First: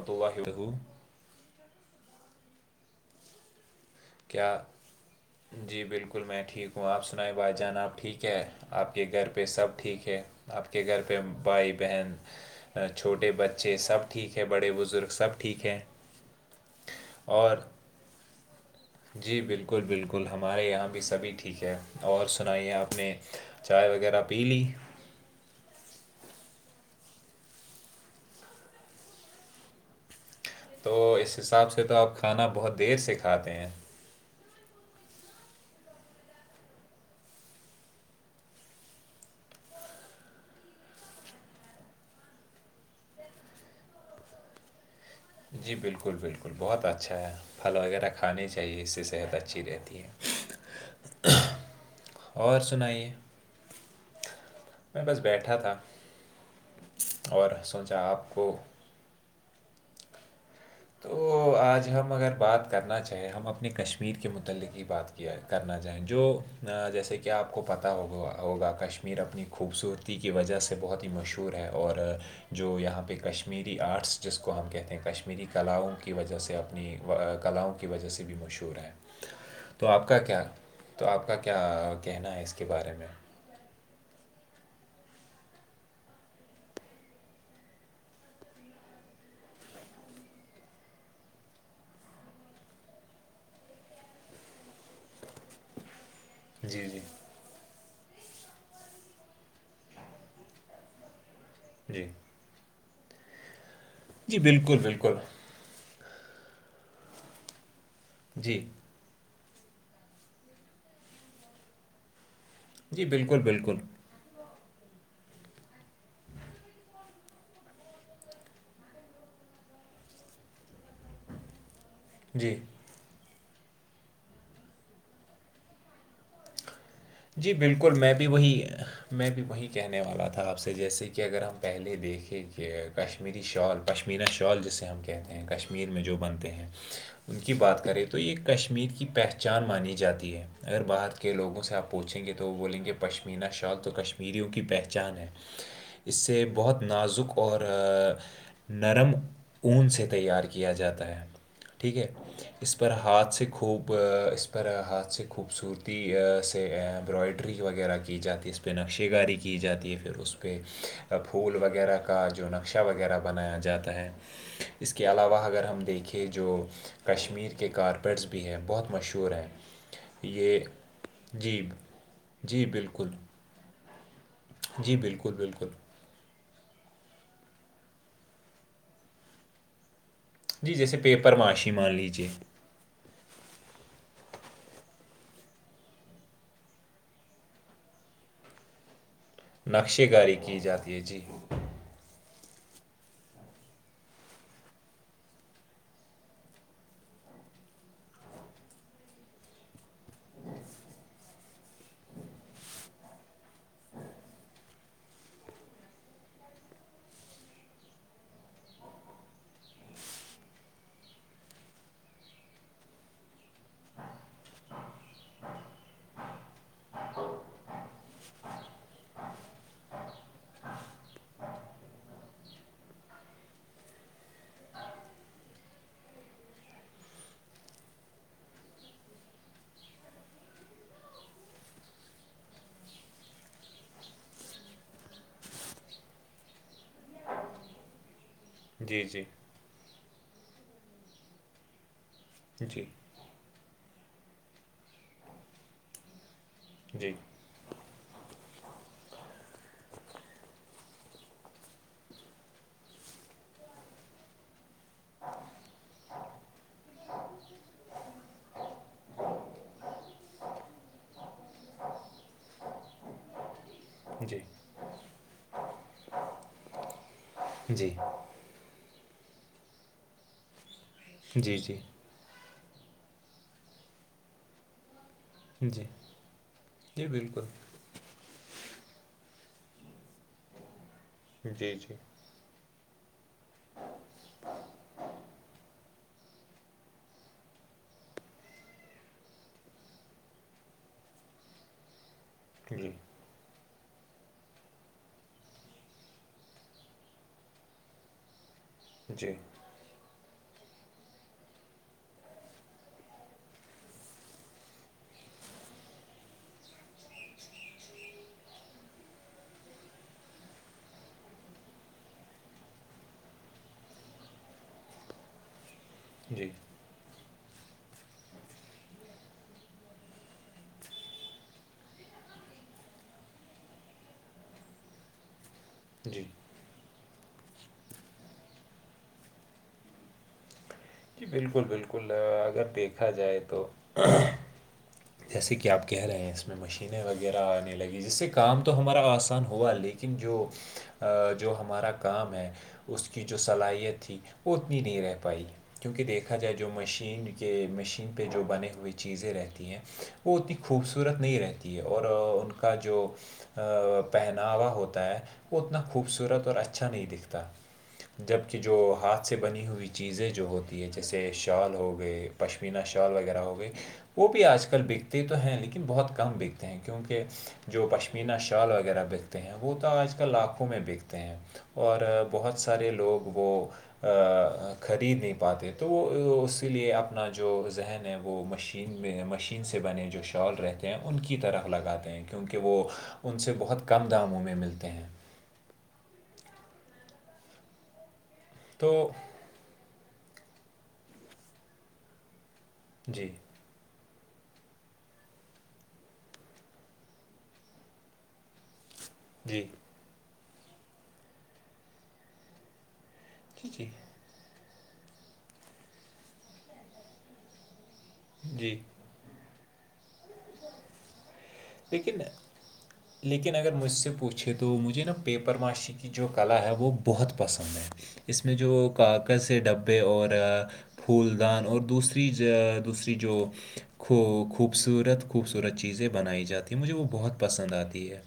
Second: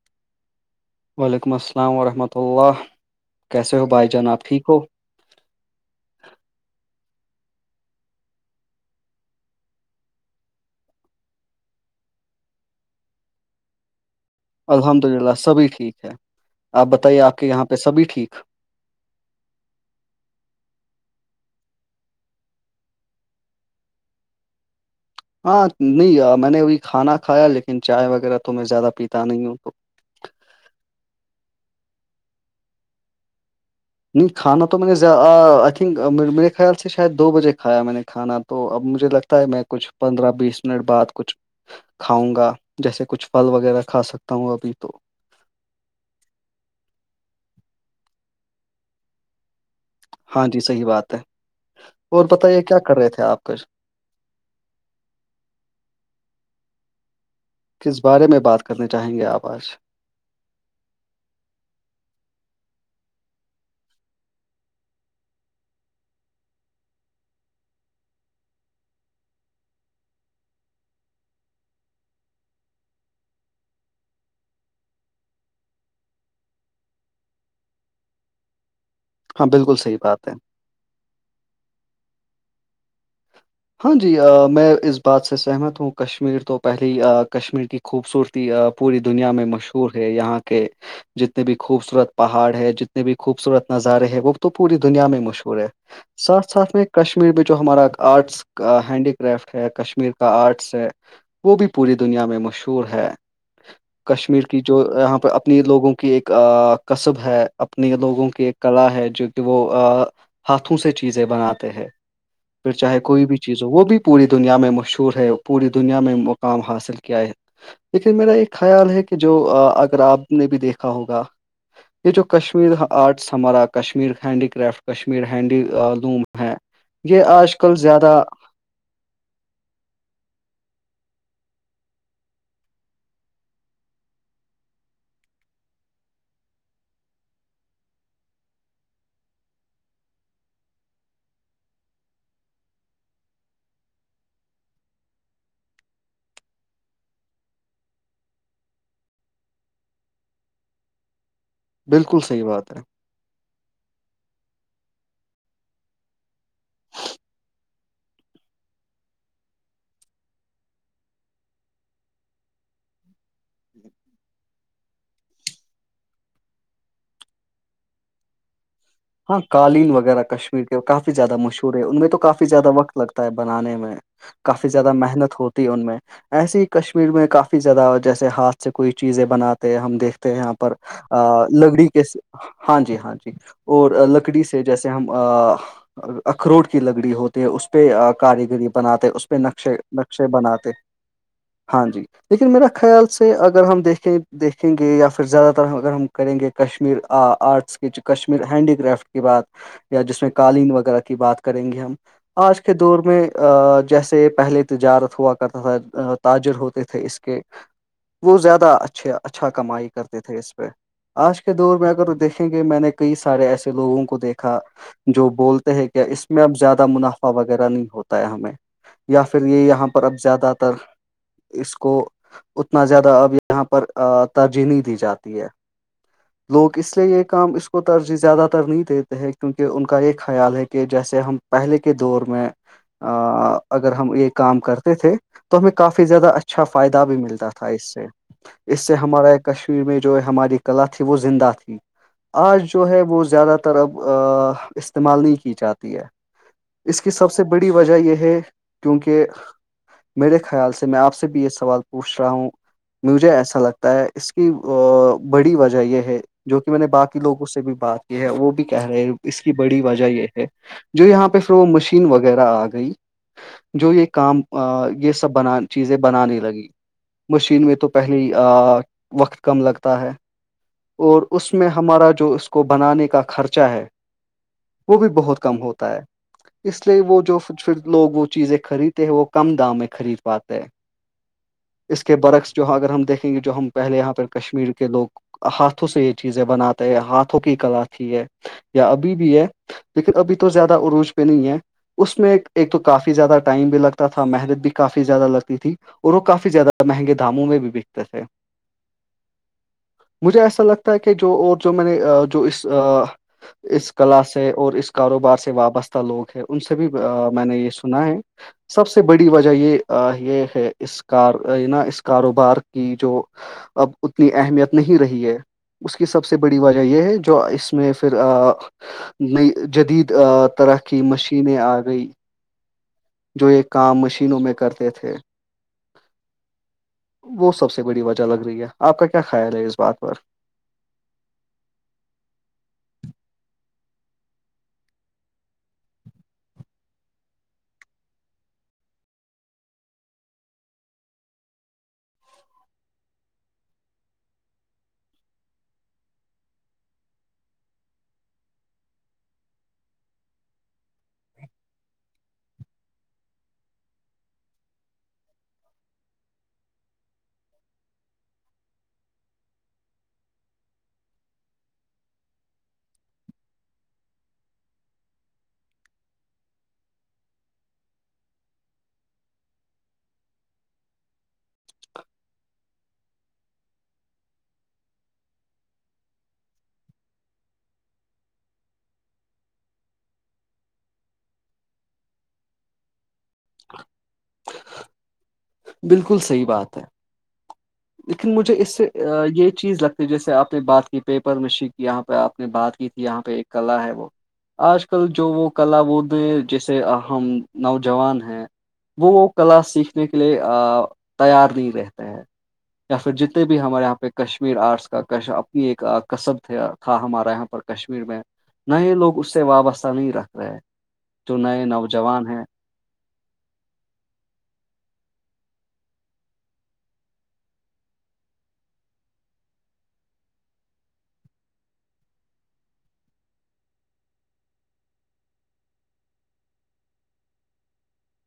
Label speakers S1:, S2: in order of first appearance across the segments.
S1: اتو وہا ہڑ گو
S2: وعلیکم السلام ورحمۃ اللہ کیسے ہو بائیک
S1: کیا [unintelligible] جی بالکل میں ٹھیک ہوں آپ سنیں بھائی جان آپ ٹھیک ہے آپ کے گھر پہ سب ٹھیک ہے آپ کے گھر پہ بھائی بہن چھوٹے بچے سب ٹھیک ہے بڑے
S2: الحمد
S1: بزرگ
S2: للہ
S1: سب ٹھیک
S2: سبھی
S1: ہے
S2: آپ بتائیے آپ کے
S1: اور
S2: یہاں پہ سبھی ٹھیک
S1: جی بالکل بالکل ہمارے یہاں بھی سبھی ٹھیک ہے اور سنائیے آپ نے چائے وغیرہ پی لی
S2: ہاں نہیں میں نے ای کھانا کھایا لیکن چائے وغیرہ تو میں زیادہ پیتا نہیں ہوں تو
S1: تو اس حساب سے تو آپ کھانا بہت دیر سے کھاتے ہیں
S2: نہیں کھانا تو میں نے آئی تھنک میرے خیال سے شاید دو بجے کھایا میں نے کھانا تو اب مجھے لگتا ہے میں کچھ پندرہ بیس منٹ بعد کچھ کھاؤں گا جیسے کچھ پھل وغیرہ کھا سکتا ہوں ابھی تو
S1: جی بالکل بالکل بہت اچھا ہے پھل وغیرہ کھانے چاہیے اس سے صحت اچھی رہتی ہے
S2: ہاں جی صحیح بات ہے اور بتائیے کیا کر رہے تھے آپ کچھ
S1: میں بس بیٹھا تھا اور سوچا
S2: کس بارے
S1: آپ
S2: میں
S1: کو
S2: بات کرنی چاہیں گے آپ آج
S1: تو آج ہم اگر بات کرنا چاہیں ہم اپنے کشمیر کے متعلق ہی بات کر کیا کرنا چاہیں جو جیسے کہ آپ کو پتہ ہوگ ہوگا کشمیر اپنی خوبصورتی کی وجہ سے بہت ہی مشہور ہے اور جو یہاں پہ کشمیری آرٹس جس کو ہم کہتے ہیں کشمیری کلاؤں کی وجہ سے اپنی کلاؤں کی وجہ سے بھی مشہور ہے
S2: ہاں بالکل
S1: تو
S2: صحیح
S1: آپ کا
S2: بات ہے
S1: کیا تو آپ کا کیا کہنا ہے اس کے بارے میں
S2: ہاں جی میں اس بات سے سہمت ہوں کشمیر تو پہلے ہی کشمیر کی خوبصورتی پوری دنیا میں مشہور ہے یہاں کے جتنے بھی خوبصورت پہاڑ ہے جتنے بھی خوبصورت نظارے ہیں وہ تو پوری دنیا میں مشہور ہے ساتھ ساتھ میں
S1: جی جی
S2: کشمیر میں جو ہمارا آرٹس ہینڈی کرافٹ ہے کشمیر کا آرٹس ہے وہ بھی پوری
S1: جی
S2: دنیا میں مشہور ہے
S1: جی
S2: کشمیر کی جو
S1: بالکل بالکل
S2: یہاں پہ اپنی لوگوں کی ایک کصب ہے اپنے لوگوں کی ایک
S1: جی
S2: کلا ہے جو کہ وہ ہاتھوں سے چیزیں بناتے ہیں پھر چاہے
S1: جی
S2: کوئی بھی
S1: بالکل
S2: چیز ہو
S1: بالکل
S2: وہ پوری دنیا میں مشہور ہے پوری دنیا میں مقام حاصل کیا ہے لیکن میرا ایک خیال ہے کہ جو اگر آپ نے بھی دیکھا ہوگا یہ جو
S1: جی
S2: کشمیر آرٹس ہمارا Kashmir handicraft Kashmir handloom ہیں یہ آج کل زیادہ
S1: یہ میں بھی وہیں کہنے والا تھا آپ سے جیسے کہ اگر ہم پہلے دیکھیں کہ کشمیری شال پشمینہ شال جسے ہم کہتے ہیں کشمیر میں جو بنتے ہیں ان کی بات کریں تو یہ کشمیر کی پہچان مانی جاتی ہے اگر بات کے لوگوں سے آپ پوچھیں گے تو وہ بولیں گے پشمینہ شال تو کشمیریوں کی پہچان ہے اس سے بہت نازک اور نرم اون سے تیار کیا جاتا ہے ٹھیک ہے
S2: بالکل صحیح بات ہے
S1: اس پر ہاتھ سے خوب اس پر ہاتھ سے خوبصورتی سے امبرائڈری وغیرہ کی جاتی ہے اس پہ نقشے گاری کی جاتی ہے پھر اس پہ پھول وغیرہ کا جو نقشہ وغیرہ بنایا جاتا ہے اس کے علاوہ اگر ہم دیکھیں جو کشمیر کے کارپیٹس بھی ہیں بہت مشہور
S2: ہاں
S1: ہیں
S2: قالین وغیرہ
S1: یہ
S2: کشمیر کے کافی کافی زیادہ
S1: جی
S2: مشہور ہے ان میں تو کافی
S1: جی
S2: زیادہ وقت
S1: بالکل
S2: لگتا ہے بنانے میں کافی زیادہ
S1: جی بالکل
S2: محنت ہوتی ہے
S1: بالکل
S2: ان میں ایسے ہی کشمیر میں کافی زیادہ جیسے ہاتھ سے کوئی چیزیں بناتے ہیں ہم دیکھتے یہاں پر
S1: جی جیسے پیپر معاشی
S2: لگڑی
S1: مان
S2: کے
S1: لیجیے
S2: ہاں جی ہاں جی اور لکڑی سے جیسے ہم اخروٹ کی لگڑی ہوتی ہے اس پہ کاریگری بناتے ہیں پہ نقشے نقشے
S1: کاری کی
S2: بناتے
S1: جاتی ہے جی
S2: ہاں جی لیکن میرا خیال سے اگر ہم دیکھیں دیکھیں گے یا پھر زیادہ تر اگر ہم کریں گے کشمیر آرٹس کی کشمیر ہینڈی کرافٹ کی بات یا جس میں قالین وغیرہ کی بات کریں گے ہم آج کے دور میں جیسے پہلے تجارت ہوا کرتا تھا تاجر ہوتے تھے اس کے وہ زیادہ اچھے اچھا کمائی کرتے تھے اس پہ آج کے دور میں اگر دیکھیں گے میں نے کئی سارے ایسے لوگوں کو دیکھا جو بولتے ہیں کیا اس میں اب زیادہ منافع وغیرہ نہیں ہوتا ہے ہمیں یا پھر یہ یہاں پر اب زیادہ تر اس کو اتنا زیادہ اب یہاں پر ترجیحی دی جاتی ہے لوگ اس لیے یہ کام اس کو ترجیح زیادہ تر نہیں دیتے ہیں کیونکہ ان کا یہ خیال ہے کہ جیسے ہم پہلے کے دور میں اگر ہم یہ کام کرتے تھے تو ہمیں کافی زیادہ اچھا فائدہ بھی ملتا تھا اس سے اس سے
S1: جی جی
S2: ہمارے کشمیر میں جو ہماری کلا تھی وہ زندہ تھی آج
S1: جی
S2: جو ہے وہ زیادہ تر اب استعمال نہیں کی جاتی ہے اس کی
S1: جی
S2: سب سے بڑی وجہ یہ ہے کیونکہ میرے خیال سے میں آپ سے بھی یہ سوال پوچھ رہا ہوں مجھے ایسا لگتا ہے اس کی بڑی وجہ یہ جو کہ میں نے باقی لوگوں سے بھی بات کی ہے وہ بھی کہہ رہے ہیں اس کی بڑی وجہ یہ ہے جو یہاں پہ پھر وہ مشین وغیرہ آ گئی جو یہ
S1: جی
S2: کام یہ سب بنا چیزیں بنانے لگی مشین میں تو
S1: جی
S2: پہلے وقت کم لگتا ہے اور اس
S1: جی
S2: میں
S1: جی
S2: ہمارا جو اس کو بنانے کا خرچہ ہے وہ بھی بہت کم
S1: جی
S2: ہوتا ہے اس لیے
S1: جی
S2: وہ جو
S1: بالکل
S2: پھر لوگ وہ چیزیں خریدتے ہیں وہ کم دام میں خرید پاتے ہیں
S1: جی جی
S2: اس کے
S1: جی
S2: برعکس جواں اگر ہم دیکھیں گے جو ہم پہلے یہاں پر کشمیر کے لوگ ہاتھوں سے یہ چیزیں بناتے ہیں ہاتھوں کی کلا تھی ہے یا ابھی بھی ہے لیکن ابھی تو زیادہ عروج پہ نہیں ہے اس میں ایک ایک تو کافی زیادہ ٹائم بھی لگتا ہے تھا محنت بھی کافی زیادہ لگتی تھی اور وہ کافی زیادہ مہنگے دھاموں میں بھی بکتے تھے
S1: جی
S2: مجھے ایسا لگتا ہے کہ جو اور جو میں نے جو اس اس کلا سے اور اس کاروبار سے وابستہ لوگ ہیں ان سے بھی میں نے یہ سنا ہے سب سے بڑی وجہ یہ یہ ہے اس کار نا اس کاروبار کی جو اب اتنی اہمیت نہیں رہی ہے اس کی سب سے
S1: جی
S2: بڑی وجہ یہ ہے جو اس میں پھر نئی جدید طرح کی مشینیں آ گئی جو یہ کام مشینوں میں کرتے تھے
S1: جی
S2: وہ سب سے بڑی وجہ لگ رہی ہے آپ کا کیا خیال ہے اس بات پر
S1: جی بالکل بالکل اگر دیکھا جائے تو جیسے کہ آپ کہہ رہے ہیں اس میں مشینیں وغیرہ آنے لگیں جس سے کام تو ہمارا آسان ہوا لیکن لیکن جو جو ہمارا کام ہے اس کی جو صلاحیت تھی وہ اتنی نہیں رہ پائی کیونکہ دیکھا جائے جو مشین کے مشین پہ جو بنے ہوئے چیزیں رہتی ہیں وہ اتنی خوبصورت نہیں رہتی ہے اور ان کا جو پہناوا ہوتا ہے وہ اتنا خوبصورت اور اچھا نہیں دکھتا جب کہ جو ہاتھ سے بنی ہوئی چیزیں جو ہوتی ہے جیسے شال ہو گئے پشمینا شال وغیرہ ہو گئی وہ بھی آج کل آ کل بیکتے تو ہیں لیکن بہت کم بیکتے ہیں کیونکہ جو پشمینہ شال وغیرہ بکتے ہیں وہ تو آج کل لاکھوں میں بکتے ہیں اور بہت سارے لوگ وہ خرید نہیں پاتے تو وہ اسی لیئے اپنا جو ذہن ہے وہ مشین مشین میں مشین سے بنے جو شال رہتے ہیں ان کی طرح لگاتے ہیں کیونکہ وہ ان سے بہت کم داموں میں ملتے ہیں
S2: بالکل صحیح بات ہے لیکن مجھے اس سے
S1: تو
S2: یہ چیز لگتا جیسے آپ نے بات کی پیپر میں شیک یہاں پہ آپ نے بات کی تھی یہاں
S1: جی
S2: پہ ایک کلا ہے وہ آج کل جو وہ کلا بود جیسے ہم نوجوان ہیں وہ کلا
S1: جی
S2: سیکھنے کے لیے تیار نہیں رہتے ہیں یا پھر جتنے بھی
S1: ٹھیک
S2: ہمارے
S1: ہے
S2: یہاں پہ کشمیر آرٹس کا اپنی ایک کصب تھا ہمارا یہاں پر کشمیر میں
S1: جی
S2: نئے لوگ اس سے وابستہ نہیں رکھ رہے جو نئے نوج
S1: لیکن
S2: [inaudible]
S1: لیکن اگر مجھ سے پوچھے تو مجھے نا پیپر معاشی کی جو کلا ہے وہ بہت پسند ہے اس میں جو کاکز سے ڈبے اور پھول دان اور دوسری جو دوسری جو کو خوبصورت خوبصورت چیزیں بنائی جاتی ہیں مجھے وہ بہت پسند آتی ہے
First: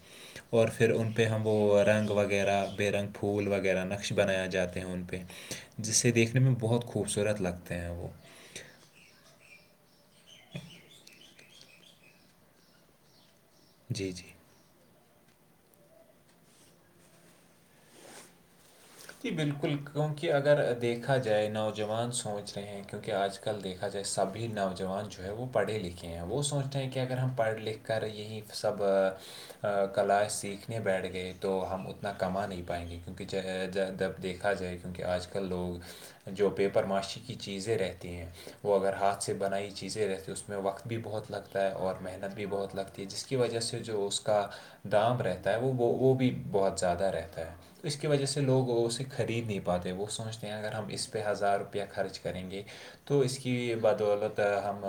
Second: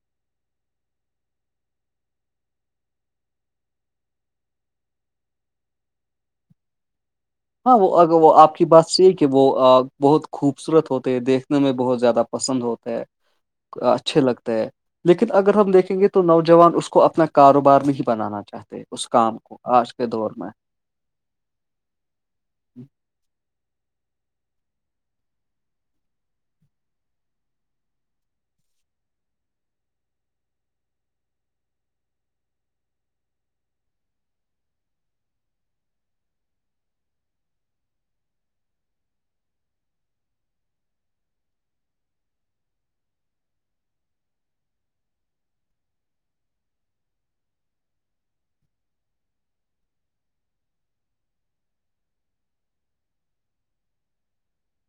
S1: اور پھر ان پہ ہم وہ رنگ وغیرہ بے رنگ پھول وغیرہ نقش بنائے جاتے ہیں ان پہ جسے دیکھنے میں بہت خوبصورت لگتا
S2: ہاں وہ اگر آپ کے کی بات سی یہ کہ وہ بہت خوبصورت ہوتے ہے دیکھنے میں بہت زیادہ پسند ہوتا ہے [inaudible]
S1: جی
S2: اچھے
S1: جی
S2: لگتے ہے لیکن اگر ہم دیکھیں گے تو نوجوان اس کو اپنا کاروبار نہیں بنانا چاہتے اس
S1: جی
S2: کام کو
S1: بالکل
S2: آج کے دور
S1: کیونکہ
S2: میں
S1: اگر دیکھا جائے نوجوان سوچ رہے ہیں کیونکہ آج کل دیکھ جائے سھی نوجوان جو ہے وہ پڑھے لکھے ہیں وہ سوچتے ہیں کہ اگر ہم پڑھ لکھ کے کر یہی سب کلا سیکھنے بیٹھ گئے تو ہم اتنا کما نہیں پائیں گے کیونکہ دب دیکھا جائے کیونکہ آج کل لوگ جو پیپر معاشی کی چیزیں رہتی ہیں وہ اگر ہاتھ سے بنائی چیزیں رہتی اس میں وقت بھی بہت لگتا ہے اور محنت بھی بہت لگتا ہے تھی جس کی وجہ سے جو اس کا دام رہتا ہے وہ وہ بھی بہت زیادہ رہتا ہے تو اس کی وجہ سے سے لوگ اسے خرید نہیں پاتے وہ سوچتے ہیں اگر ہم اس پہ ہزار روپیہ خرچ کریں گے تو اس کی بدولت ہم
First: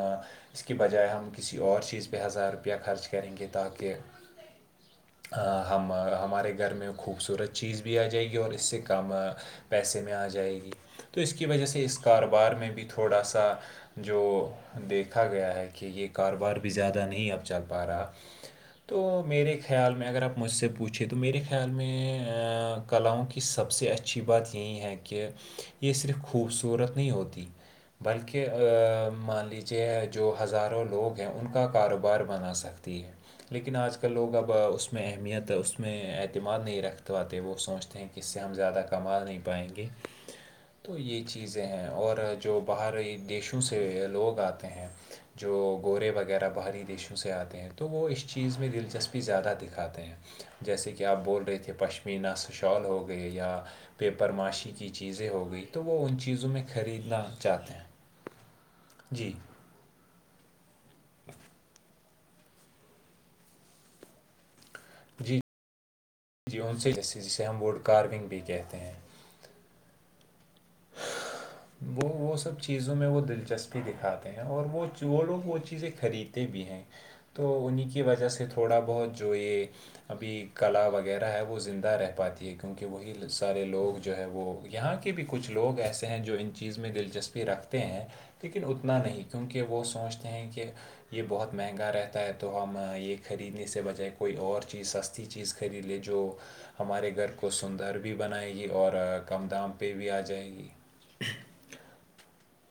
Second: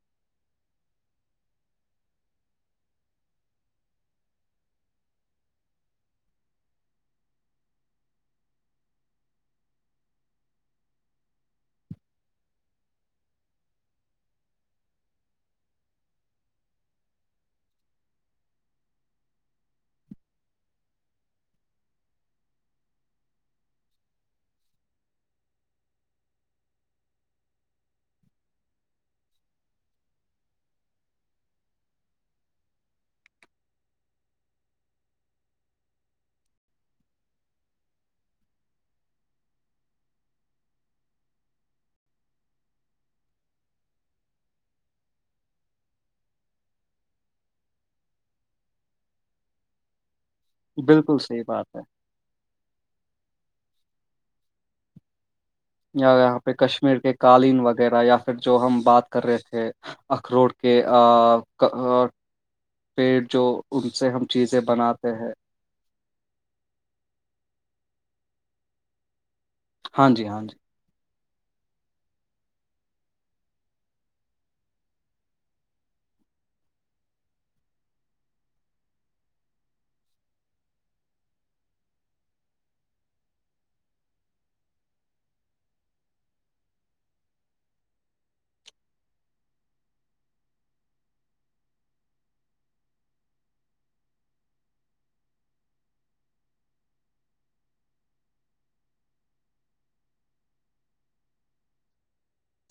S1: اس کی بجائے ہم کسی اور چیز پہ ہزار روپیہ خرچ کریں گے تاکہ ہم ہمارے گھر میں خوبصورت چیز بھی آ جائے گی کہ اور اس سے کم پیسے میں آ جائے گی تو اس کی وجہ سے اس کاروبار میں بھی تھوڑا سا جو دیکھا گیا ہے کہ یہ کاروبار بھی زیادہ نہیں اب چل پا رہا تو میرے خیال میں اگر آپ مجھ سے پوچھیں تو میرے خیال میں کلاؤں کی سب سے اچھی بات یہی ہے کہ یہ صرف خوبصورت نہیں ہوتی بلکہ مان لیجیے جو ہزاروں لوگ ہیں ان کا کاروبار بنا سک تی ہے [unintelligible] لیکن آج کل لوگ اب اس میں اہمیت اس میں اعتماد نہیں رکھ پاتے وہ سوچ کہ اس سے ہم زیادہ کما نہیں پائیں گے تو یہ چیزیں ہیں اور جو باہر دیشوں سے لوگ آتے ہیں جو گورے وغیرہ باہری دیشوں سے آتے ہیں تو وہ اس چیز میں دلچسپی زیادہ دکھاتے ہیں
S2: ہ [unintelligible]
S1: جیسے کہ آپ بول رہے تھے پشم مینا سشال ہو گئے یا پیپر ماشی کی چیزیں ہو گئی تو وہ
S2: یا
S1: ان
S2: یہاں
S1: چیزوں
S2: پہ
S1: میں
S2: کشمیر کے
S1: خریدنا
S2: قالین
S1: چاہتے ہیں
S2: وغیرہ یا پھر جو ہم بات کر
S1: جی
S2: رہے تھے اخروٹ کہ پیٹ جو ان سے ہم چیزیں بناتے ہیں
S1: جیون سے جسے ہم ووڈ کارونگ بھی کہتے ہیں
S2: ہاں جی ہاں جی
S1: وہ وہ سب چیزوں میں وہ دلچسپی دکھاتے ہیں اور وہ وہ لوگ وہ چیزیں خریدتے بھی ہیں تو انہیں کی وجہ سے تھوڑا بہت جو یہ ابھی کلا وغیرہ ہے وہ زندہ رہ پاتی ہے کیونکہ وہی سارے لوگ جو ہے وہ یہاں کے بھی کچھ لوگ ایسے ہیں جو ان چیز میں دلچسپی رکھتے ہیں لیکن اتنا نہیں کیونکہ وہ سوچتے ہیں کہ یہ بہت مہنگا رہتا ہے تو ہم یہ خریدنے سے بجائے کوئی اور چیز سستا اھی چیز خرید لے جو ہمارے گھر کو سندر بھی بنائے گی اور کم دام پہ بھی آ جائے گی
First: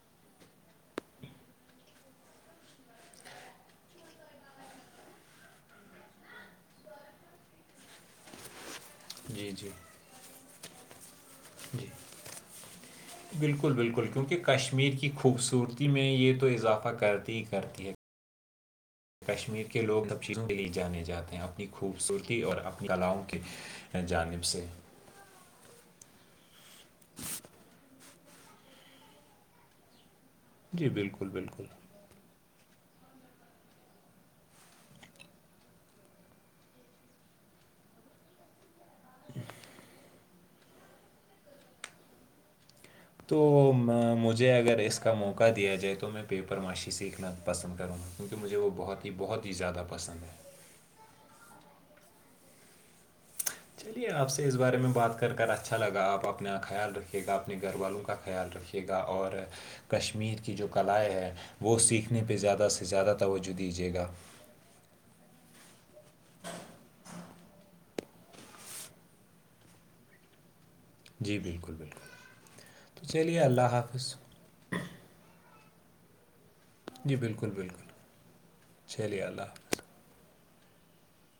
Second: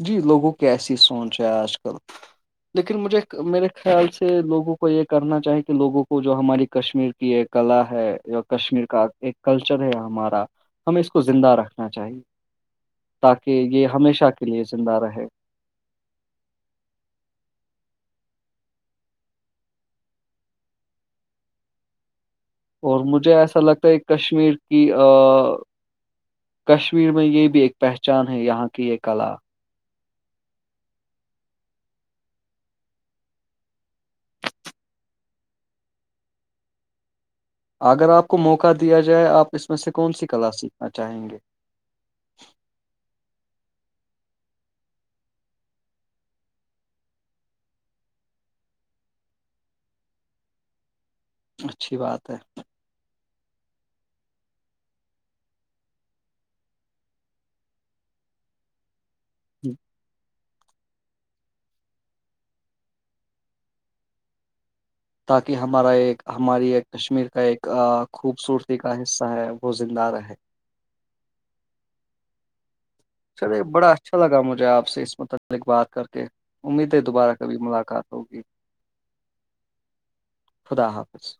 S2: جی لوگوں کی ایسی سوچ ہے آج کل لیکن مجھے میرے خیال سے لوگوں کو یہ کرنا چاہی کہ لوگوں کو جو ہماری کشمیر کی یہ کلا ہے جو کشمیر کا ایک
S1: جی جی
S2: کلچر ہے ہمارا ہمیں اس کو زندہ
S1: جی
S2: رکھنا چاہیے تاکہ
S1: بالکل
S2: یہ
S1: بالکل
S2: ہمیشہ
S1: کیونکہ
S2: کے لیے
S1: کشمیر
S2: زندہ
S1: کی
S2: رہے
S1: خوبصورتی میں یہ تو اضافہ کرتی ہی کرتی ہے کشمیر کے لوگ نب چیزوں کے لیے جانے جاتے ہیں اپنی خوبصورتی اور اپنی
S2: اور
S1: کلاؤں
S2: مجھے
S1: کے
S2: ایسا لگتا ہے
S1: جانب
S2: کشمیر
S1: سے
S2: کی ا کشمیر میں یہ بھی ایک پہچان ہے یہاں کی یہ کلا
S1: جی بالکل بالکل
S2: اگر آپ کو موقع دیا جائے آپ اس میں سے کون سی کلا سیکھنا چاہیں گے
S1: تو مجھے اگر اس کا موقع دیا جائے تو میں پیپر معاشی سیکھنا پسند کروں گا کیونکہ مجھے وہ بہت ہی بہت ہی زیادہ پسند ہے
S2: اچھی بات ہے
S1: چلیے آپ سے اس بارے میں بات کر کر اچھا لگا آپ اپنا خیال رکھیے گا اپنے گھر والوں کا خیال رکھیےا ے گا اور کشمیر کی جو کلائیں ہے وہ سیکھنے پہ زیادہ سے زیادہ توجہ دیجیے گا
S2: تاکہ ہمارا ایک ہماری ایک کشمیر کا ایک خوبصورتی کا حصہ ہے وہ زندہ رہے
S1: جی بالکل بالکل تو چلیے
S2: چلے
S1: اللہ
S2: بڑا
S1: حافظ
S2: اچھا لگا مجھے آپ سے اس متعلق بات کر کے امید ہے
S1: جی
S2: دوبارہ
S1: بالکل
S2: کبھی
S1: بالکل
S2: ملاقات ہوگی
S1: چلیے اللہ حافظ
S2: خدا حافظ